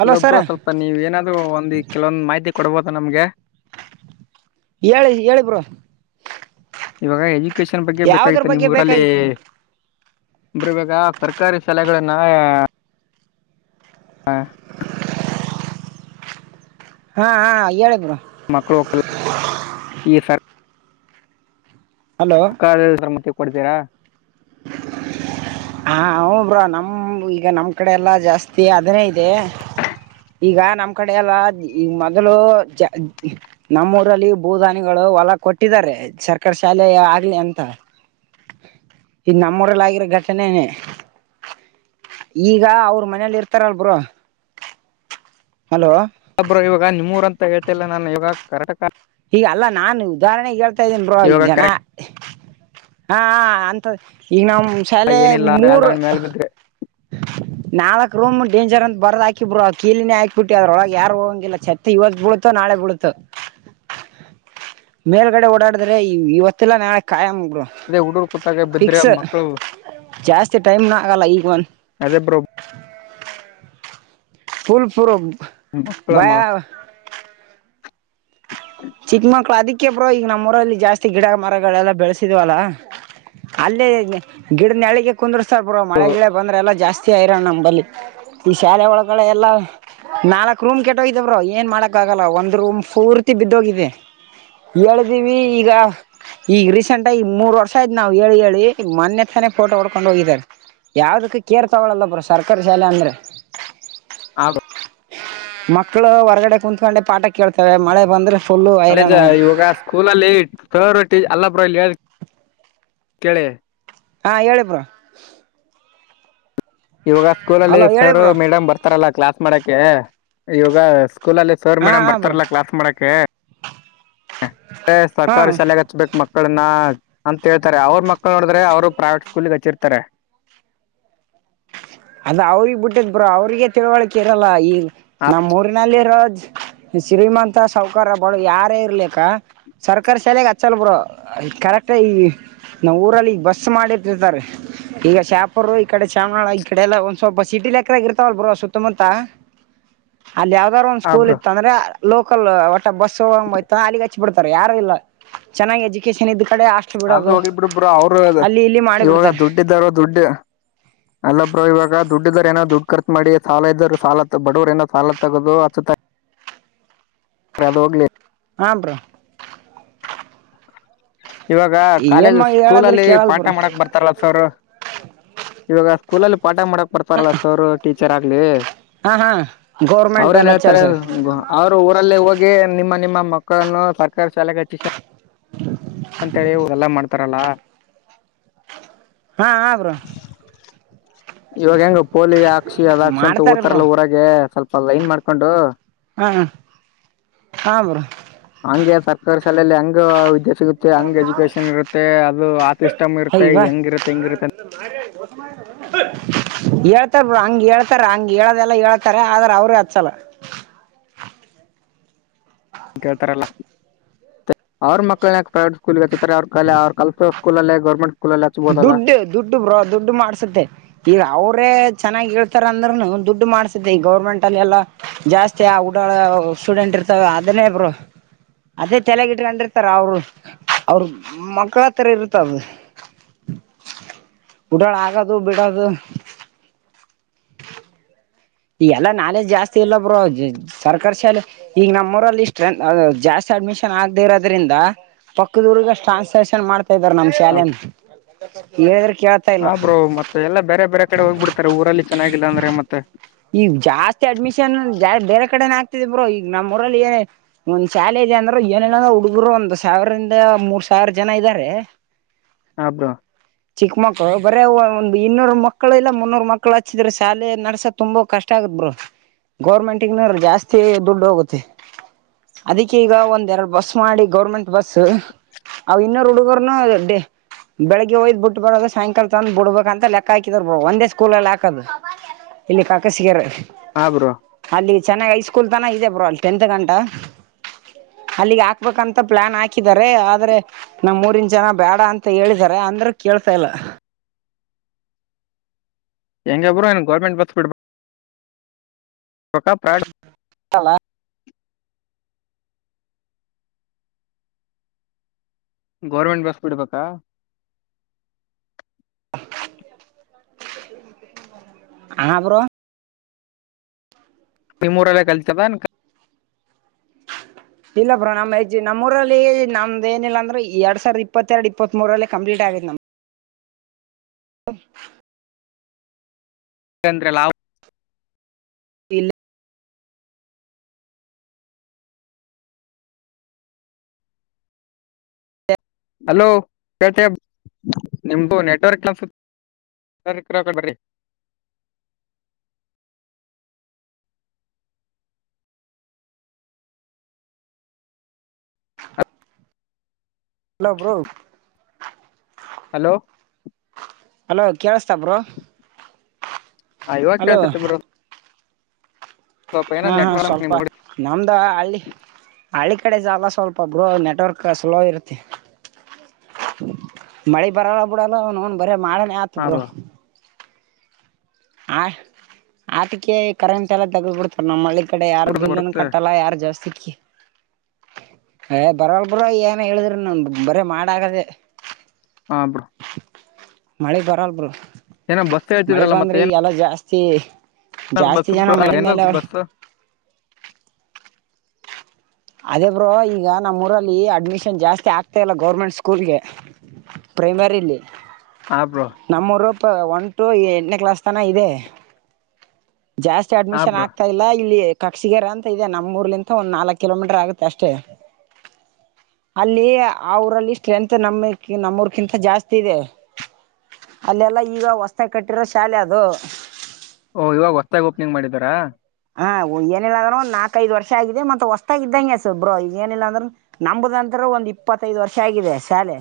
Hello sir ಅಲ್ಲೊಬರು ಸ್ವಲ್ಪ ನೀವ ಏನಾದ್ ಒಂದು ಕೆಲವೊಂದು ಮಾಹಿತಿ ಕೊಡ್ಬೋದ ನಮ್ಗೆ ಹೇಳಿ ಹೇಳಿ ಬ್ರೋ. ಇವಾಗ ಎಜುಕೇಶನ್ ಬಗ್ಗೆ ಯಾವ್ದ್ರ ಬೇಕಾಗಿತ್ತು ನಿಮ್ಮ್ ಬಗ್ಗೆ ಊರಲ್ಲಿ ಬೇಕಾಗಿತ್ತು ಬ್ರೋ ಬರುವರುವಾಗ ಸರ್ಕಾರಿ ಶಾಲೆಗಳನ್ನ ಹಾ ಹಾ ಹ ಹೇಳಿ ಬ್ರೋ. ಮಕೋ [unintelligible] ಈ ಸರ್ ಹಲೋ ಸರ್ಕಾರದಲ್ಲಿ ಸಮತಿ ಕೊಡ್ತೀರಾ ಹ ಹೂ ಬ್ರೋ ನಮ ಈಗ ನಮ್ ಕಡೆ ಎಲ್ಲಾ ಜಾಸ್ತಿ ಅದನೇ ಇದೆ. ಈಗ ನಮ್ ಕಡೆ ಎಲ್ಲ ಈಗ ಮೊದಲು ಜಾ ನಮ್ಮ ಊರಲ್ಲಿ ಭೂದಾನಿಗಳು ಹೊಲ ಕೊಟ್ಟಿದ್ದಾರೆ ಸರ್ಕಾರಿ ಶಾಲೆ ಆಗ್ಲಿ ಅಂತ ಹ [inaudible] ಇದು ನಮ್ಮೂಊರಲ್ಲಗಿರೋ ಘಟನೆ ನೇ. ಈಗ ಅವ್ರ ಮನೇಲಿ ಇರ್ತಾರಲ್ ಬ್ರೋ. ಹಲೋ ಹಬ್ ಇವಾಗ ನಿಮ್ಮೂರ ಅಂತ ಹೇಳ್ತಿಲ್ಲ ನಾನು ಇವಾಗ ಕರಟಕ. ಈಗ ಅಲ್ಲಾ ನಾನ್ ಉದಾಹರಣೆಗೆ ಹೇಳ್ತಾ ಇದ್ದೇನ್ ಬ್ರೋ ಈಗ ಇವಾಗ ಜನ ಹಾ ಹಾ ಅಂತ ಈಗ ನಮ್ಮ್ ಕರೆಕ್ಟ್ ಶಾಲೆ ಮೂರ್ ಏನಿಲ್ಲ ಮೇಲೆ [inaudible] ನಾಲ್ಕ್ ರೂಮ್ ಡೇಂಜರ್ ಅಂತ ಬರುದ್ ಹಾಕಿ ಬ್ರೋ ಕೀಲಿನೇ ಹಾಕ್ಬ ಬಿಟ್ಟಿ ಅದ್ರಳಗ ಯಾರ ಹಂಗಿಲ್ಲಛತ್ತ ಇವತ್ ಬಿಳುತ್ತ ನಾಳೆ ಬೀಳುತೋ ಹ ಮೇಲ್ಗಡೆ ಓಡಾಡಿದ್ರೆ ಇವತ್ತಲ್ಲಾ ನಾಳೆ ಕಾಯಂ ಅದೇ ಹುಡುಗರು ಕೂತಾಗ [unintelligible] ಬಿದ್ರೆ ಪಿಕ್ಸ್ ಮಕ್ಕಳು ಜಾಸ್ತಿ ಟೈಮ್ ನು ಆಗಲ್ಲ ಈ [unintelligible] ಫೂಲ್. [unintelligible] ಮಕ್ಕಳಮ್ಮ. ಚಿಕ್ಕ ಮಕ್ಳು ಅದಕ್ಕೆ ಬ್ರೋ ಈಗ ನಮ್ಮೂ ಊರಲ್ಲಿ ಜಾಸ್ತಿ ಗಿಡ ಮರಗಳೆಲ್ಲಾ ಬೆಳೆಸಿದ್ವಲ್ಲ. ಅಲ್ಲೆ ಗಿಡದ ನೆರಳಿಗೆ ಕುಂದ್ರಸ್ತಾರೆ ಬ್ರೋ ಮಳೆ ಗಿಳೆ ಬಂದ್ರೆ ಎಲ್ಲಾ ಜಾಸ್ತಿ. ಸೇರ ನಂಬಲ್ಲಿ ಈ ಶಾಲೆ ಒಳಗಡೆ ಎಲ್ಲ. ನಾಲ್ಕು ರೂಮ್ ಕೆಟ್ಟೋಗಿದೇ ಬ್ರೋ ಏನ್ ಮಾಡಕ ಆಗಲ್ಲ ಒಂದ್ ರೂಮ್ ಪೂರ್ತಿ ಬಿದ್ದೋಗಿದೆ. ಹೇಳು ಜೀವಿ ಈಗ. ಈಗ ರೀಸೆಂಟ್ ಆಗಿ ಮೂರ್ ವರ್ಷ ಆಯ್ತ್ ನಾವ್ ಹೇಳಿ ಹೇಳಿ ಮೊನೆೆ ತಾನೇ ಫೋಟೋ ಹೊಡ್ಕೊಂಡ್ ಹೋಗಿದಿದ್ದಾರೆ. ಯಾವ್ದಕ್ಕ ಕೇರ್ ತಗೊಳಲ್ಲ ಬ್ರೋ ಸರ್ಕಾರಿ ಶಾಲೆ ಅಂದ್ರೆ. ಹ್ಮ್ಮ್ ಬ್ರೋ. [unintelligible] ಮಕ್ಕಳು ಹೊರ್ಗಡೆ ಕುಂತ್ಕೊಂಡೆ ಪಾಠ ಕೇಳ್ತವೆ ಮಳೆ ಬಂದ್ರೆ. ಫುಲ್ಲು ಅಳೇಜ ಹೈರಾಣ ಇವಾಗ ಸ್ಕೂಲಲ್ಲಿ. ಅಲ್ಲ ಬ್ರೋ ಇಲ್ಲಿ ಹೇಳೋದು ಕೇಳಿ. ಹ್ಮ್ಮ್ ಹೇಳಿ ಬ್ರೋ. ಇವಾಗ ಸ್ಕೂಲಲ್ಲಿ ಹಲೋ ಹೇಳಿ ಸರ್ ಬ್ರೋ ಮೇಡಮ್ ಬರ್ತಾರಲ್ಲ ಕ್ಲಾಸ್ ಮಾಡಕ ಇವಾಗ. ಸ್ಕೂಲ ಅಲ್ಲಿ ಸರ್ ಹಾ ಮೇಡಮ್ ಹಾ ಬ್ರೋ ಬರ್ತಾರಲ್ಲ ಕ್ಲಾಸ್ ಮಾಡಕ್ಕೆೆ. ಹಾ ಸರ್ಕಾರಿ ಶಾಲೆಗೆ ಅಚ್ಚಬೇಕು ಮಕ್ಕಳನ್ನ ಅಂತ ಹೇಳ್ತಾರೆ ಅವ್ರ ಮಕ್. ಅವರು ನೋಡಿದ್ರೆ ಪ್ರೈವೇಟ್ ಸ್ಕೂಲ್ಗೆ ಹಚ್ಚಿರ್ತಾರೆ. ಅದ ಅವ್ರಿಗ್ ಬಿಟ್ಟಿದ್ ಬ್ರೋ ಅವ್ರಿಗೆ ತಿಳುವಳಿಕೆ ಇರಲ್ಲ ಈ ನಮ್ಮ್ ಊರಿನಲ್ಲಿರೋ. ಶ್ರೀಮಂತ ಸಾವುಕಾರ ಯಾರೇ ಇರ್ಲಿಕ್ಕ. ಸರ್ಕಾರಿ ಶಾಲೆೆಗೆ ಹಚ್ಚಲ್ ಬ್ರೋ ಕರೆಕ್ಟ ಈ. ನಾವ ಊರಲ್ಲಿ ಬಸ್ ಮಾಡಿಟ್ಟಿರ್ತಾರೆ ಈಗ ಶಾಹಪೂರ್ ಈ ಕಡೆ ಚಾಮನಾಳ ಆಯತು. ಈ ಕಡೆ ಎಲ್ಲ ಒಂದ್ ಸ್ವಲ್ಪ ಸಿಟಿ ಲೆಕ್ಕದಾಗ್ ಇರ್ತಾವಲ್ ಬ್ರೋ ಸುತ್ತಮುತ್ತ. ಅಲ್ಲಿ ಯಾವ್ದಾರು ಒಂದು ಸ್ಕೂಲ್ ಬ್ರೋ ಇತ್ತಂದ್ರೆ. [unintelligible] ಲೋಕಲ್ ಒಟ್ಟ ಬಸ್ ಹೋಗಂಗೈತೋ ಅಲ್ಲಿಗ್ ಹಚ್ಚಿ ಬಿಡ್ತಾರ ಯಾರು ಇಲ್ಲ ಚೆನ್ನಾಗ್ ಎಜುಕೇಶನ್ ಇದ. ಆದು ಹೋಗಿ ಬಿಡು ಬ್ರೋ ಅವ್ರಿಗ್ ಅದು ಅಲ್ಲಿ ಇಲ್ಲಿ ಇವಾಗ ಮಾಡಿಬಿಡ್ತಾರೆ ದುಡ್ಡಿದ್ದವ್ರ್ ದುಡ್ಡು. ಅಲ್ಲ ಬ್ರೋ. ಬ್ರೋ ಇವಾಗ ದುಡ್ಡ ಇದ್ದಾವ್ರ್ ಏನೋ ದುಡ್ ಖರ್ಚ ಮಾಡಿ ಸಾಲ ಇದ್ದರು ಸಾಲ ತ್ ಬಡವ್ರ್ ಏನೋ ಸಾಲ ತಗದು ಆಚ್ಚ. ಅದೋಗ್ಲಿ. ಹ್ಮ್ಮ್ ಬ್ರೋ. ಇವಾಗ ಏನ್ ಕಾಲೇಜ್ ಮಾ ಹೇಳದ್ರಿ ಸ್ಕೂಲಲ್ಲಿ ಕೇಳಲ್ ಪಾಠ ಬ್ರೋ ಮಾಡಕ ಬರ್ತಾರಲ್ಲ ಸರ್. ಇವಾಗ ಸ್ಕೂಲಲ್ಲಿ ಪಾಠ ಮಾಡಕ್ ಬರ್ತಾರಲ್ಲ ಸರ ಟೀಚರಾಗ್ಲಿ. ಹಾ ಹಾ ಗೌರ್ಮೆಂಟ್ ಅವ್ರೇನ್ ಲೆಕ್ಚರ್ ಹೇಳ್ತಾರೆ ಸರ್ ಹ್ಮ್ಮ್ ಅವ್ರು ಊರಲ್ಲಿ ಹೋಗಿ ನಿಮ್ಮ ನಿಮ್ಮ. ಮಕ್ಕಳನ್ನು ಸರ್ಕಾರಿ ಶಾಲೆಗಚ್ಚಿ ಶಾ. [inaudible] ಅಂತೇಳಿ ಇವಗೆಲ್ಲ ಮಾಡ್ತರಲ್ಲ. ಹಹ್ಮ್ಮ್ ಬ್ರೋ. ಇವಾಗ ಹೆಂಗ್ ಪೋಲಿಯೋ ಹಾಕಸಿ ಅದಾಕ್ಷಿ ಅಂತ ಮಾಡ್ತಾರೆ ಬ್ರೋ ಓತರಲ್ಲ ಊರಗೆ ಸ್ವಲ್ಪ ಲೈನ್ ಮಾಡ್ಕೊಂಡು. ಹ್ಮ್ಮ್ ಹ್ಮ್ಮ್ ಬ್ರೋ. ಹಂಗೆ ಸರ್ಕಾರಿ ಶಾಲೆಯಲ್ಲಿ ಹಂಗ ವಿದ್ಯಾರ್ಥ. ಸಿಗುತ್ತೆ ಹಂಗ್ ಎಜುಕೇಶನ್ ಇರುತ್ತೆ ಅದು ಆ ಸಿಸ್ಟಮ್ ಇರುತ್ತೆ ಅಯ್ವಾ ಹಂಗಿರುತ್ತೆ ಹೆಂಗಿರುತ್ತೆ ಅಂತ್ [unintelligible] ಹೇಳ್ತಾರ ಬ್ರೋ ಹಂಗೇಳ್ತಾರ ಹಂಗ್ ಹೇಳದೆಲ್ಲ ಹೇಳ್ತಾರೆ ಆದ್ರ ಅವ್ರೆ ಅಚ್ಚಲ. [inaudible] ಗೇಳ್ತಾರಲ್ಲ ಅವ್ರ್ ಮಕ್ಳನ್ಯಾಕ್ ಪ್ರೈವೇಟ್ ಸ್ಕೂಲ್ ಹಚ್ಚತಾರೆ ಅವ್ರ್ ಕಲೆ ಅವ್ರ್ ಕಲ. ಸ್ಕೂಲ್ ಲೆ ಗೌರ್ಮೆಂಟ್. ಸ್ಕೂಲಲ್ಲಿ ಹಚ್ಬೋದಲ್ಲ ದುಡ್ಡು ದುಡ್ಡು ಬ್ರೋ ದುಡ್ಡು ಮಾಡ್ಸತ್ತೆ ಈಗ ಅವ್ರ್. [unintelligible] ಚೆನ್ನಾಗಿ ಹೇಳ್ತಾರ ಅಂದ್ರನು ದುಡ್ಡು ಮಾಡ್ಸಿತ್ತೆ ಈ ಗೌರ್ಮೆಂಟ್ ಅಲ್ಲಿ ಎಲ್ಲಾ ಜಾಸ್ತಿ ಆ ಉಡಾಳ. ಸ್ಟೂಡೆಂಟ್ ಇರ್ತಾವ ಅದನೇ ಬ್ರೋ. ಅದೇ ತಲೆಗಿಟ್ಕಂಡಿರ್ತಾರ ಅವ್ರು ಅವ್ರ್ ಮಕ್ಳತ್ರ ಇರುತ್ತದು ಉಡಾಳ್ ಆಗದು ಬಿಡದು ಈ ಎಲ್ಲಾ ನಾಲೆಜ್ ಜಾಸ್ತಿ ಇಲ್ಲ ಬ್ರೋ ಸರ್ಕಾರ್ ಶಾಲೆ ಈಗ ನಮ್ಮೂರಲ್ಲಿ ಸ್ಟ್ರೆಂತ್ ಆ ಆ ಜಾಸ್ ಅಡ್ಮಿಷನ್ ಆಗ್ದೆ ಇರದ್ರಿಂದ ಪಕ್ಕುದೂರ್ಗ ಸ್ಟ್ರಾಂಗ್ ಸೆಷನ್ ಮಾಡ್ ಇದರ್ ನಮ್ ಶಾಲೆನ್ ಏದ್ರ್ ಹಾ ಬ್ರೋ ಮತ್ತೆ ಎಲ್ಲ ಬೇರೆ ಬೇರೆ ಕಡೆ ಹೋಗ್ಬಿಡ್ತಾರೆ ಊರಲ್ಲಿ ಚೆನ್ನಾಗಿಲ್ಲ ಅಂದ್ರೆ ಮತ್ತೆ ಈ ಜಾಸ್ತಿ ಅಡ್ಮಿಷನ್ ಜಾ ಬೇರೆ ಕಡೆನು ಆಗ್ತಿದೆ ಬ್ರೋ ಈಗ ನಮ್ಮ ಊರಲ್ಲಿ ಏ ಒಂದ್ ಶಾಲೆ ಇದೆ ಅಂದ್ರು ಏನಿಲ್ಲ ಹುಡುಗ್ರು ಒಂದ ಸಾವ್ರಿಂದ ಮೂರ್ ಸಾವಿರ ಜನ ಇದ್ದಾರೆ ಹಾ ಬ್ರೋ ಚಿಕ್ಮಕ್ಕಳು ಬರೆ ಓ--ಒಂದ್ ಇನ್ನೂರು ಮಕ್ಕಳು ಇಲ್ಲ ಮುನ್ನೂರು ಮಕ್ಕಳು ಹಚ್ಚಿದ್ರೆ ಶಾಲೆ ನಡ್ಸತ್ ತುಂಬಾ ಕಷ್ಟ ಆಗತ್ ಬ್ರೋ ಗೌರ್ಮೆಂಟಿಂಗ್ನವ್ರಿಗ್ ಜಾಸ್ತಿ ದುಡ್ಡು ಹೋಗುತ್ತೆ ಅದಕ್ಕೆ ಈಗ ಒಂದ್ ಎರಡು ಬಸ್ ಮಾಡಿ ಗೌರ್ಮೆಂಟ್ ಬಸ್ಸ್ ಅವ ಇನ್ನೊರುಡುಗುರ್ನು ಡೇ ಬೆಳಗ್ಗೆ ಹಯಿದ್ ಬುಟ್ಟು ಬರೋದು ಸಾಂಯ್ಕಲ ತಂದ್ ಬುಡ್ಬೇಕ್ ಅಂತ ಲೆಕ್ಕ ಹಾಕಿದ್ರ್ ಬ್ರೋ ಒಂದೇ ಸ್ಕೂಲಲ್ ಹಾಕದು ಇಲ್ಲಿ ಕಾಕ ಸಿಗೇರದ್ ಹಾ ಬ್ರೋ ಚೆನ್ನಾಗ್ ಐ ಸ್ಕೂಲ್ ತನ ಇದೆ ಬ್ರೋ ಅಲ್ ಟೆಂತ್ ಗಂಟ ಅಲ್ಲಿಗೆ ಹಾಕ್ಬೇಕಂತ ಪ್ಲಾನ್ ಹಾಕಿದ್ದಾರೆ ಆದ್ರೆ ನಮ್ಮೂರಿನ್ ಜನ ಬ್ಯಾಡ ಅಂತ ಹೇಳಿದ್ದಾರೆ ಅಂದ್ರ ಕೇಳ್ತಾ ಇಲ್ಲ ಹೆಂಗೆ ಬ್ರೋ ಏನು ಗೌರ್ಮೆಂಟ್ ಬಸ್ ಬಿಡ್ಬಕ್ ಬಕ ಪ್ರಾಡ್ ಗೌರ್ಮೆಂಟ್ ಬಸ್ ಬಿಡ್ಬೇಕಾ ಹಾ ಬ್ರೋ ಈ ಮೂರಲ್ಲೇ ಕಲ್ತ್ಕಬಂದ್ ಹ ಇಲ್ಲ ಬ್ರಾ ನ್ಜ್ ನಮ್ಮ ಊರಲ್ಲಿ ನಮ್ದ ಏನಿಲ್ಲ ಅಂದ್ರೆ ಎರಡ್ ಸಾವಿರದ ಇಪ್ಪತ್ತೆರಡ್ ಇಪ್ಪತ್ತ್ ಮೂರಲ್ಲಿ ಕಂಪ್ಲೀಟ್ ಆಗು ಹ ಯಂದ್ರೆ ಲಾ ಇಲ್ಲ ಹಲೋನಿಮ್ದು ನೆಟ್ವರ್ಕ್ನ್ಸ ಸರಿ ಕ ಹಕೊಂಡಬ್ರಿ ಹಲೋ ಬೂ ಹಲೋ ಹಲೋ ಕೇಳಸ್ತಾಬ್ರು ಹಾ ಇವಾಗ ಕೆಸತ್ತ ಬರೋ ಹಾ ಹಾ ಸ್ವಲ್ಪ ನಿಮ್ ನಮ್ದ ಹಳ್ಳಿ ಹಳ್ಳಿ ಕಡೆ ಜಾಲ ಸ್ವಲ್ಪ ಬ್ರೋ ನೆಟ್ವರ್ಕ್ ಸ್ಲೋ ಇರುತ್ತೆ ಮಳೆ ಬರಲ್ಲ ಬಿಡಲ್ಲ ಅವನ್ ಬರ ಮಾಡನ ಆತ್ ಹಾ ಬರು ಬ್ರೋ ಆ ಆತಿಕ ಕರೆಂಟ್ ಎಲ್ಲ ತಗಬ ಬಿಡ್ತಾರೆ ನಮ್ಮಳ್ಳಿಗೆ ಈ ಕಡೆ ಯಾರು ಬಿಲ್ಲನ್ನು ಬರುತ್ತೆ ಕಟ್ಟಲ್ಲ ಯಾರು ಜಾಸ್ತಿ ಏ ಬರವಲ್ ಬರ ಏನ್ ಹೇಳಿದ್ರಿ ನ ಬರ ಮಾಡಾಗದೆೇ ಹಾ ಬ್ರೋ. ಮಳೆ ಬರಲ್ರು ಏನೋ ಬಸ್ ಮಳೆ ಹೇಳ್ತಿದ್ರಲ್ಲ ಮತ್ತೆ ಬಂದ್ರಿ ಏನ್ ಎಲ್ಲ ಜಾಸ್ತಿ ಜಾಸ್ತಿ ಜನ ಮಳೆ ಮೇಲೆ ಬಸ್ ಅವರು ಬಸ್ ಅದೇ ಬ್ರೋ ಈಗ ನಮ್ಮ ಊರಲ್ಲಿ ಅಡ್ಮಿಷನ್ ಜಾಸ್ತಿ ಆಗ್ತಾ ಇಲ್ಲ ಗೌರ್ಮೆಂಟ್ ಸ್ಕೂಲ್ಗೆ ಪ್ರೈಮರಿ ಇಲ್ಲಿ ಆಬ್ರೋ ಇ ಒನ್ ಟು ಎಂಟನೇ ಕ್ಲಾಸ್ ತನ ಇದೆ ಜಾಸ್ತಿ ಹಾ ಅಡ್ಮಿಷನ್ ಬ್ರೋ ಆಗ್ತಾ ಇಲ್ಲ ಇಲ್ಲಿ ತಕ್ಷಿಗೆರೆ ಅಂತ ಇದೆ ನಮ್ಮೂರಲ್ಲಿ ಅಂತ ಒಂದು ನಾಲ್ಕು ಕಿಲೋಮೀಟರ್ ಆಗುತ್ತೆ ಅಷ್ಟೇ. ಅಲ್ಲಿ ಆ ಊರಲ್ಲಿ ಸ್ಟ್ರೆಂಗ್ತ್ ನಮ ನಮ್ಮೂರ್ಕಿಂತ ಜಾಸ್ತಿ ಇದೆ. ಅಲ್ಲೆಲ್ಲ ಈಗ ಹೊಸ್ತಾಗಿ ಕಟ್ಟಿರೋ ಶಾಲೆ ಅದು. ಓಹ್ ಇವಾಗ ಹೊಸದಾಗಿ ಓಪನಿಂಗ್ ಮಾಡಿದಾರಾ. ಹಾ ಏನಿಲ್ಲ ಅಂದ್ರು ಒಂದು ನಾಕ್ಕೈದು ವರ್ಷ ಆಗಿದೆ ಮತ್ತ ಹೊಸ್ತಾಗಿ ಇದ್ದಂಗೆ ಸೊ ಬ್ರೋ ಈಗ ಏನಿಲ್ಲ ಅಂದ್ರು ನಂಬುದಂತ. ಬ್ರೋ ಒಂದ್ ಇಪ್ಪತ್ತೈದು ವರ್ಷ ಆಗಿದೆ ಶಾಲೆ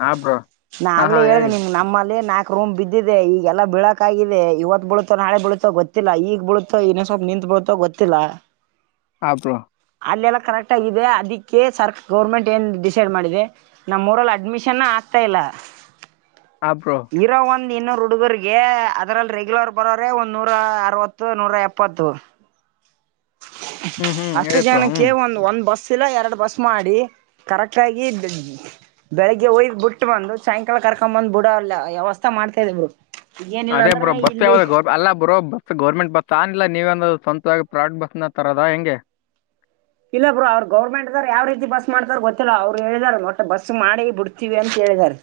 ಹಾ ಬ್ರೋ ನಾ ಹಾ ಹಾ ಆಗ್ಲೇ ಹೇಳಿದೆ ಹೇಳಿ ನಿಮ್ಗೆ ನಮ್ಮಲ್ಲಿ ನಾಲ್ಕು. ರೂಮ್ ಬಿದ್ದಿದೆ ಈಗ ಎಲ್ಲ ಬಿಳಕ್ ಆಗಿದೆ ಇವತ್ತು ಬಳುತ್ತೋ ನಾಳೆ ಬೀಳುತ್ತೋ ಗೊತ್ತಿಲ್ಲ ಈಗ ಬಳುತ್ತೋ ಇನ್ನು. ಸ್ವಲ್ಪ ನಿಂತ್ ಬೀಳುತೋ ಗೊತ್ತಿಲ್ಲ. ಹಾ ಬ್ರೋ. ಅಲ್ಲೆಲ್ಲ ಕರೆಕ್ಟಾಗಿದೆ ಅದಕ್ಕೆ ಸರ್ ಗೌರ್ಮೆಂಟ್ ಏನ್ ಡಿಸೈಡ್ ಮಾಡಿದೆ ನಮ್ ಊರಲ್ಲಿ ಅಡ್ಮಿಷನ್. ತೈಲ. ಹಾ ಬ್ರೋ. ಇನ್ನೂರ್ ಹುಡುಗರ್ರಿಗೆ ಅದ್ರಲ್ಲಿ ರೆಗ್ಯುಲರ್ ಬರೋರೆ ಒಂದ್ ನೂರ ಅರವತ್ತು ನೂರ ಎಪ್ಪ. ಇಪ್ಪತ್ತು ಹ್ಮ್ ಹ್ಮ್ ಅಷ್ಟು ಹೇಳಿ ಬ್ರೋ ಜನಕ್ಕೆ ಹ್ಮ್ ಒಂದು ಒಂದ್ ಬಸ್. ಇಲ್ಲ ಎರಡ್ ಬಸ್ ಮಾಡಿ ಕರೆಕ್ಟಾಗಿ ಬೆಳಿಗ್ಗೆ ಹೊಯ್ದು ಬಿಟ್ಟ ಬಂದು ಸಾಯಂಕಾಲ ಕರ್ಕೊಂಡ್ ಬಂದ್ ಬಿಡ ವ್ಯವಸ್ಥಾ ಮಾಡ್ತಾ ಇದೀವಿ. ಅದೇ ಬ್ರೋ ಬಸ್ ಯಾವ್ದ ಗೌ ಅಲ್ಲಾ ಬ್ರೋ ಬಸ್ ಗೌರ್ಮೆಂಟ್ ಬಸ್ಸಾ. ಇಲ್ಲ ನೀವೇನಾದ್ರು ಸ್ವಂತವಾಗಿ ಪ್ರಾಡ್ ಬಸ್ನ ತರದ ಹೆಂಗೆ. ಇಲ್ಲ ಬ್ರೋ ಅವರು ಗೌರ್ಮೆಂಟ್ದರ್ ಯಾವ್ ರೀತಿ ಬಸ್ ಮಾಡತಾರ ಗೊತ್ತಿಲ್ಲ ಅವ್ರು ಹೇಳ್ಯಾರಲ್ಲ ಒಟ್ಟು ಬಸ್ ಮಾಡಿ ಬಿಡ್ತೀವಿ ಅಂತ. ಹೇಳಿದಾರೆ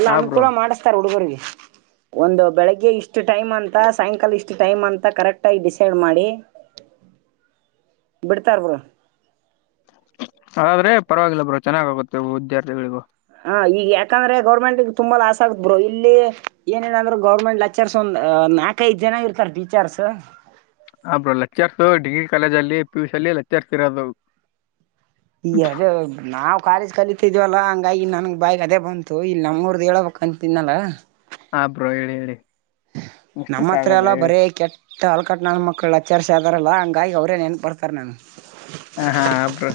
ಎಲ್ಲ ಹಾ ಬ್ರೋ ಅನುಕೂಲ ಮಾಡಿಸ್ತಾರ ಹುಡುಗರಿಗೆ. [inaudible] ಒಂದು ಬೆಳಿಗ್ಗೆ ಇಷ್ಟು ಟೈಮ್ ಅಂತ ಸಾಯಂಕಾಲ ಇಷ್ಟು ಟೈಮ್ ಅಂತ ಕರೆಕ್ಟ್ ಆಗಿ ಡಿಸೈಡ್ ಮಾಡಿ. [inaudible] ಬಿಡ್ತಾರ ಬ್ರೋ. ಆದ್ರೆ ಪರವಾಗಿಲ್ಲ ಬ್ರೋ ಚೆನ್ನಾಗಿ ಆಗುತ್ತೆ ವಿದ್ಯಾರ್ಥಿಗಳಿಗೂ. ಹ ಈಗ ಯಾಕಂದ್ರೆ ಗೌರ್ಮೆಂಟ್ ಗೆ ತುಂಬಾ ಲಾಸ್ ಆಗತ್ ಬ್ರೋ ಇಲ್ಲಿ ಏನಿಲ್ಲ ಅಂದ್ರು ಗೌರ್ಮೆಂಟ್ ಲೆಕ್ಚರ್ಸ್ ಒಂದ. ಅ ನಾಲ್ಕ ಐದು ಜನ ಇರ್ತಾರೆ ಟೀಚರ್ಸ್. ಆ ಬ್ರೋ ಲೆಕ್ಚರ್ಸ್ ಡಿಗ್ರಿ ಕಾಲೇಜ್ ಅಲ್ಲಿ ಪಿಯುಸಿ ಅಲ್ಲಿ ಲೆಕ್ಚರ್ಸ್ ಇರೋದು. [unintelligible] ನಾವು ಕಾಲೇಜ್ ಕಲಿತಿ. ದಿವಲ್ಲ ಹಂಗಾಗಿ ನನ್ಗ ಬಾಯಗ್ ಅದೇ ಬಂತು ಇಲ್ಲಿ ನಮ್ಮೂರ್ದ ಹೇಳ್ಬೇಕ್ ಅಂತಿದ್ನ್ಯಲ್ಲ. ಹ ಬ್ರೋ ಹೇಳಿ ಹೇಳಿ. ನಮ್ಮ ಮಿಸ್ಟೇಕ್ ಹತ್ರ ಆಗಲ್ಲ ಎಲ್ಲ ಹೇಳಿ ಬರೆ ಕೆಟ್ಟ ಹಲ್ಕಟ್ಣ ನನ್ ಮಕ್ಕಳ ಲೆಕ್ಚರ್ಸೀ ಅದಾರಲ್ಲ ಹಂಗಾಗಿ ಅವರೇ ನೆನಪ ಬರ್ತಾರೆ ನನ್ಗ. ಹ ಹಾ ಬ್ರೋ.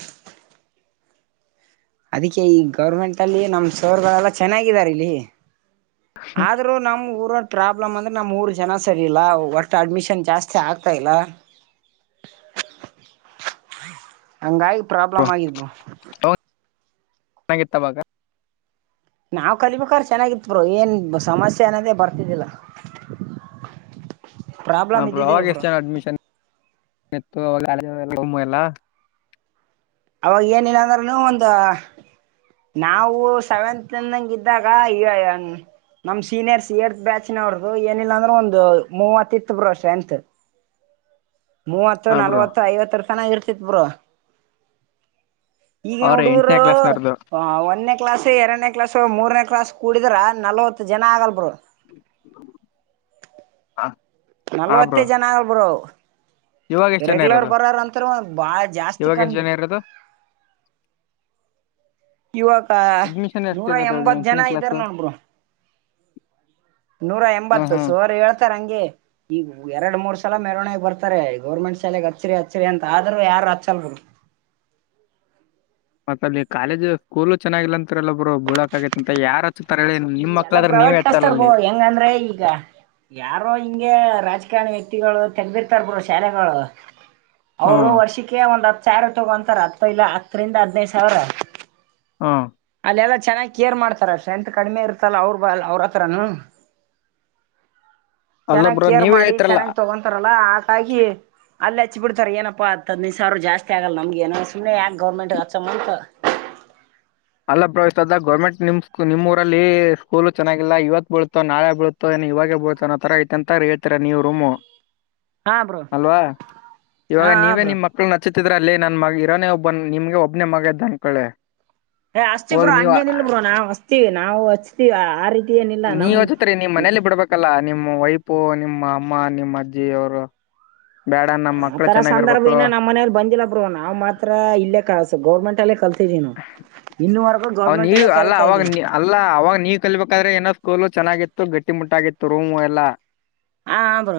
ಅದಕ್ಕೆ ಈ ಗೌರ್ಮೆಂಟ್ ಅಲ್ಲಿ ನಮ್ ಸರ್ ಅದರಲಾ ಚೆನ್ನಾಗಿದಾರೆ ಇಲ್ಲಿ. ಆದ್ರೂ ನಮಗೂ. ಬ್ರೋ ಪ್ರಾಬ್ಲಮ್ ಅಂದ್ರೆ ನಮ್ಮೂರ್ ಜನ ಸರಿ ಇಲ್ಲಾ ಒಟ್ಟು ಅಡ್ಮಿಷನ್ ಜಾಸ್ತಿ ಆಗ್ತಾ ಇಲ್ಲ. ಹಂಗಾಗಿ ಪ್ರಾಬ್ಲಮ್ ಆಗಿದೆ ಬ್ರೋ. ಚನ್ನಾಗಿತ್ತವಾಗ. ನಾವ್ ಕಲಿಬೇಕಾದ್ರ ಚೆನ್ನಾಗಿತ್ ಬ್ರೋ ಏನ್ ಸಮಸ್ಯೆ ಅನದೇ ಬರ್ತಿದ್ದಿಲ್ಲ [inaudible] ಹ ಪ್ರಾಬ್ಲಮ್ ಬ್ರೋ ಇದ್ದಿದ್ದಿಲ್ಲ ಅವಾಗ ಎಷ್ಟು ಜನ ಅಡ್ಮಿಷನ್ [inaudible] ಎಲ್ಲ. ಅವಾಗ ಏನಿಲ್ಲ ಅಂದ್ರನು ಒಂದ. ನಾವು ಸೆವೆಂತ್ಂದಂಗ ಇದ್ದಾಗ ಇ. ನಮ್ ಸೀನಿಯರ್ಸ ಏಟ್ತ್ ಬ್ಯಾಚ್ ನ ಅವ್ರದು ಏನಿಲ್ಲಾಂದ್ರು ಒಂದು ಮೂವತ್ ಇತ್ತು ಬ್ರೋ ಸ್ಟ್ರೆಂಗ್ತ್. [inaudible] ಮೂವತ್ತು ಹಾ ಬ್ರೋ ನಲ್ವತ್ತು ಐವತ್ತರ ತನಾ ಇರ್ತಿತ್ ಬ್ರೋ. ಈಗನ್ ಅವ್ರ ಹುಡುಗರು ಎಂಟನೇ ಕ್ಲಾಸ್ನವ್ರದ್ದು ಒಂದನೇ ಕ್ಲಾಸೇ ಎರಡನೇ ಕ್ಲಾಸ್. ಮೂರನೇ ಕ್ಲಾಸ್ ಕೂಡಿದ್ರ ನಲ್ವತ್ತು ಜನ ಆಗಲ್ ಬ್ರೋ. ಹಾ ನಲ್ವತ್ತೈ ಬ್ರೋ ಜನ ಅಲ್ಬರು ಇವಾಗ ಎಷ್ಟು ಜನ ರೆಗ್ಯುಲರ್ ಇರೋದು ಬರಾರ ಅಂತರ ಒ ಬಾಳ ಜಾಸ್ತಿ ಇವಾಗ ಎಷ್ಟು ಕಮ್ಮಿ ಜನ ಇರೋದು ಇವಕ ಅಡ್ಮಿಷನ್ ನೂರ ಎಷ್ಟಿರೋದು ಎಂಬತ್ ಜನ ಎಂಟನೇ ಇದ್ದಾರ ಕ್ಲಾಸ್ ನೋಡ್ಬರು ನೂರಾ ಹ್ಮ್ ಎಂಬತ್ತು ಹ್ಮ್ ಸೋರ್ ಹೇಳ್ತಾರಂ ಈಗ ಎರಡ್ ಮೂರ್ ಸಲ ಮೆರವಣಿಗೆಾಗ ಬರ್ತಾರೆ ಗೌರ್ಮೆಂಟ್ ಶಾಲೆೆಗೆ ಹಚ್ಚರಿ ಹಚ್ಚರಿ ಅಂತ ಆದ್ರರು ಯಾರು ಹಚ್ಚಲ್ರು ಮತ್ತ ಅಲ್ಲಿ ಕಾಲೇಜು ಸ್ಕೂಲು ಚನ್ನಾಗಿಲ್ಲ ಅಂತರಲ್ಲೊಬ್ರು ಬೀಳಕ ಆಗೈತ್ಂತ ಯಾರ ಈ ಎಲ್ಲಾ ಪ್ರೈವೇಟ್ ಕಸ್ತರ್ಗೋ ಹೆಂಗ ಅಂದ್ರೆ ಈಗ ಯಾರೋ ಹಿಂಗ ರಾಜ ವ್ಯಕ್ತಿಗಳು ತೆಗದಿರ್ತಾರರು ಶಾಲೆಗಳು ಅವರು ಹ್ಮ್ ವರ್ಷಕ್ಕೆ ಒಂದ್ ಹತ್ತು ಚಾರು ತಗೊಂತಾರ ಅಪ್ಪ ಇಲ್ಲ ಹತ್ತರಿಂದ ಹದ್ನೈದು ಸಾವಿರ ಹ್ಮ್ ಅಲ್ಲ ಎಲ್ಲಾ ಚೆನ್ನಾಗ್ ಕೇರ್ ಮಾಡ್ತಾರ ಸ್ಟ್ರೆಂತ್ ಕಡಿಮೆ ಇರ್ತಲ್ಲ ಅವ್ರರು ಬ ಅವ್ರತ್ರನು ಅಲ್ಲ ಚೆನ್ನಾಗ್ ಬ್ರೋ ಕೇರ್ ನೀವೇ ಮಾಡಿ ಹೇಳ್ತಿರಲ್ಲ ಚೆನ್ನಾಗ್ ತಗೊಂತಾರಲ್ಲ ಆಟಾಗಿ ಅಲ್ಲಿ ಹಚ್ಚಿ ಬಿಡ್ತಾರೆ ಏನಪ್ಪ ಹದಿನೈದುಾವಿರ ಜಸ್ ಆಗಲ್ಲ ನಮಗೆ ಏನ ಸುಮ್ಮನೆ ಯಾಕ ಗೌರ್ಮಂಟ್ಗೆ ಹಚ್ಚೋ ಅಂತ ಅಲ್ಲ ಪ್ರವೇಶ್ತದ ಗರ್ಮೆಂಟ್ಮ್ ನಿಮ್ಮ ಊರಲ್ಲಿ ಸ್ಕೂಲ್ ಚೆನ್ನಾಗಿಲ್ಲ ಇವತ್ ಬೀಳತ ನಳೆ ಬೀಳುತ್ತೋ ಏ ಇವ ಬೋತ ಆ ತರ ಆಐತೆ ಅಂತ ಹೇಳ್ತಾರೆ ನೀವುೂಮ್ ಹಾ ಬ್ರೋ ಅಲ್ವಾ ಇವಾಗ ಹಾ ಹಾ ನೀವೇ ಬ್ರೋ ನಿಮ್ ಮಕ್ಕಳ ನಚ್ಚ ಹತಿದ್ರ ಅಲ್ಲಿೇ ನನ್ ಮಗ ಇರೋನೇ ಒಬ್ಬ ನಿಮ್ಗೆ ಒಬ್ನೇ ಮಗ ಇದ್ದ ಅಂಕೊಳ್ಳೆ ಏ ಅಸ್ತಿೀ ಬ್ರೋ ಹಂಗೇನ ಇಲ್ ಬೋ ನಾ್ ಅಚ್ತೀವಿ ನಾವು ಹಚ್ತತಿವಿ ಆ ರೀತಿ ಏನಿಲ್ಲ ನೀವ್ ನಮ್ ಅಚತ್ರಿ ನೀ್ ಮನೇಲಿ ಬಿಡ್ಬೇಕಲ್ಲ ನಿಮ್ಮ ವೈಪು ನಿಮ್ಮ ಅಮ್ಮ ನಿಮ್ಮ ಅಜ್ಜಿ ಅವರು ಬೇಡ ನಮ್ ಮಕ್ಳು ಆತರ ಸಂದರ್ಭ ಚೆನ್ನಾಗಿರ್ಬೇಕು ಇನ್ನ ನಮ್ಮ ಮನೇಲಿ ಬಂದಿಲ್ಲ ಬ್ರೋ ನಾ್ ಮಾತ್ರ ಇಲ್ಲೇ ಕಲ್ಸು ಗೌರ್ಮೆಂಟ್ ಅಲ್ಲೇ ಕಲ್ಸ ಸನು ಇನ್ನು ಮರ ಅವ ನೀ ಅಲ್ಲ ಅವಾಗ ಅಲ್ಲ ಅವಾಗ ನೀವ ಕಲ್ಬೇಕಾದ್ರೆ ಏನಕೋಲು ಚೆನ್ನಾಗಿತ್ತು ಗಟ್ಟಿ ಮುಟ್ಟಾಗಿತ್ತು ರೂಮ ಎಲ್ಲ ಹಾ ಅ್ರು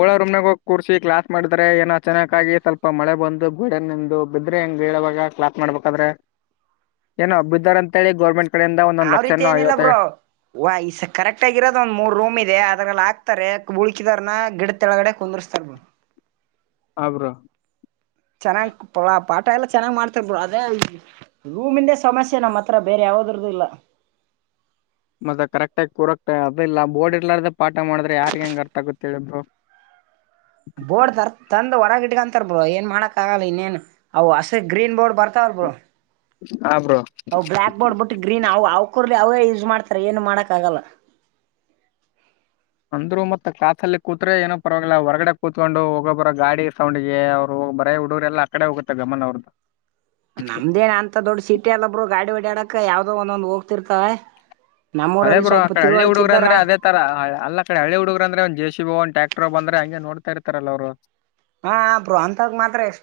ಓಳ ರೂಮ್ನಾಗ ಹೋಗಿ ಕೂರ್ಿ ಕ್ಲಾಸ್ ಮಾಡಿದ್ರೆ ಏನೋ ಚೆನ್ನಾಗಿ ಸ್ವಲ್ಪ ಮಳೆ ಬಂದು ಗೋಡ ನಿಂದು ಬಿದ್ರೆ ಹೆಂಗಗೆ ಾಗ ಕ್ಲಾಸ್ ಮಾಡ್ಬೇಕಾದ್ರೆ ಏನೋ ಹಬ್ಬ ಇದಾರ ಅಂತಿ ಗೌರ್ಮೆಂಟ್ ಕಡೆಯಿಂದ ಒಂದೊಂದ್ ಆಾವ್ ರೀತಿ ಲಕ್ಷನೋ ಏನಿಲ್ಲ ಐವತ್ತ ಬ್ರೋ ವ ಈಸ ಕರೆಕ್ಟ್ ಆಗಿರೋದ ಒಂದ್ ಮೂರ್ ರೂಮ್ ಇದೆ ಅದ್ರಲ್ಲ ಹಾತಾರೆ ಉಳ್ಕಿದಾರನ ಗಿಡ ತಳಗಡೆ ಕುಂದರ್ಸ್ತಾರ ಆ್ರ ಚೆನ್ನ ಪೊಲಾ ಪಾಟ್ ಎಲ್ಲ ಚೆನ್ನಾಗಿ ಮಾಡ್ತಿರ್ಬ ಅದೇ ರೂಮಿಂದೇ ಸಮಸ್ಯೆ ನಮ್ಮ್ ಹತ್ರ ಬೇರೆ ಯಾವದ್ರದ್ದು ಇಲ್ಲ ಮತ್ತೆ ಕರೆಕ್ಟ ಆಗಿ ಕೂರಕ್ ಅದ ಇಲ್ಲ ಬೋರ್ಡ್ ಇರ್ಾರ್ದ ಪಾಠ ಮಾಡಿದ್ರೆ ಯಾರ್ಗ್ ಹೆಂಗ ಅರ್ಥ ಆಗತ್ತ ಹೇಳಿದ್ರು ಬೋರ್ಡ್ ತರ್ ತಂದ ಹೊರಗಿಟ್ಕಂತ ಂತರ್ ಬ್ರೋ ಏನ್ ಮಾಡಾಕ್ಾಗಗಲ್ಲ ಇನ್ನೇನ್ ಅವು ಹಸ ಗ್ರೀನ್ ಬೋರ್ಡ್ ಬರ್ತಾವಲ್ ಬ್ರೋ ಹಾ ಬ್ರೋ ಅವ ಬ್ಲಯಾಕ್ ಬೋರ್ಡ್ ಬಿಟ್ಟು ಗ್ರೀನ್ ಅವು ಅವಕೂರ್ಲಿ ಅವೇ ಯೂಸ್ ಮಾಡ್ತ ತ್ರ ಏನು ಮಾಡಕ್ಕ ಆಗಲ್ಲ ಅಂದ್ರು ಮತ್ತತ್ ಕಾಸಲ್ಲಿ ಕೂತ್ರೆೆ ಏನ ಪರವಾಗಿಲ್ಲ ಹೊರಗಡೆ ಕೂತ್ಕೊಂಡು ಹೋಗೊಬ್ಬರ ಗಾಡಿ ಸೌಂಡ್ಿಗೆ ಅವ್ರು ಬರೇ ಹಡು್ರರೆಲ್ಲ ಕಡೆ ಹೋಗುತ್ತೆ ಗಮನನ್ ಅವ್ರದ್ದ ನಮ್ದೇನ ಅಂತ ದೊಡ್ಡ ಸಿಟಿ ಎಲ್ಲೊಬ್ರು ಗಾಡಿ ಓಡ್ಯಾಡಕ ಯಾವ್ದೋ ಒಂದೊಂದ್ ಹೋಗ್ತಿರ್ತಾವ ಅದೇ ಬ್ರೋ ಅಕಡೆ ಹಳ್ಳ ಹುಡುಗ್ರ ಅ್ರ ಅದೇ ತರ ಅ ಕಡೆ ಹಳ್ಳಿ ಹುಡುಗ್ರ ಅ್ರೆ ಒಂದ ಜ ಸಿ ಬೋ ಒ್ ಟ್ಯಾಕ್ರ್ ಬ್ರ ಹಂಗಗೆ ಈಗ ನೋಡ್ತಾ ಇರ್ತಾರಲ್ಲ ಅವ್ರು ಹಾ ಪ್ರಾಂತಾಗ ಮಾತ್ರ ಎಷ್ಟ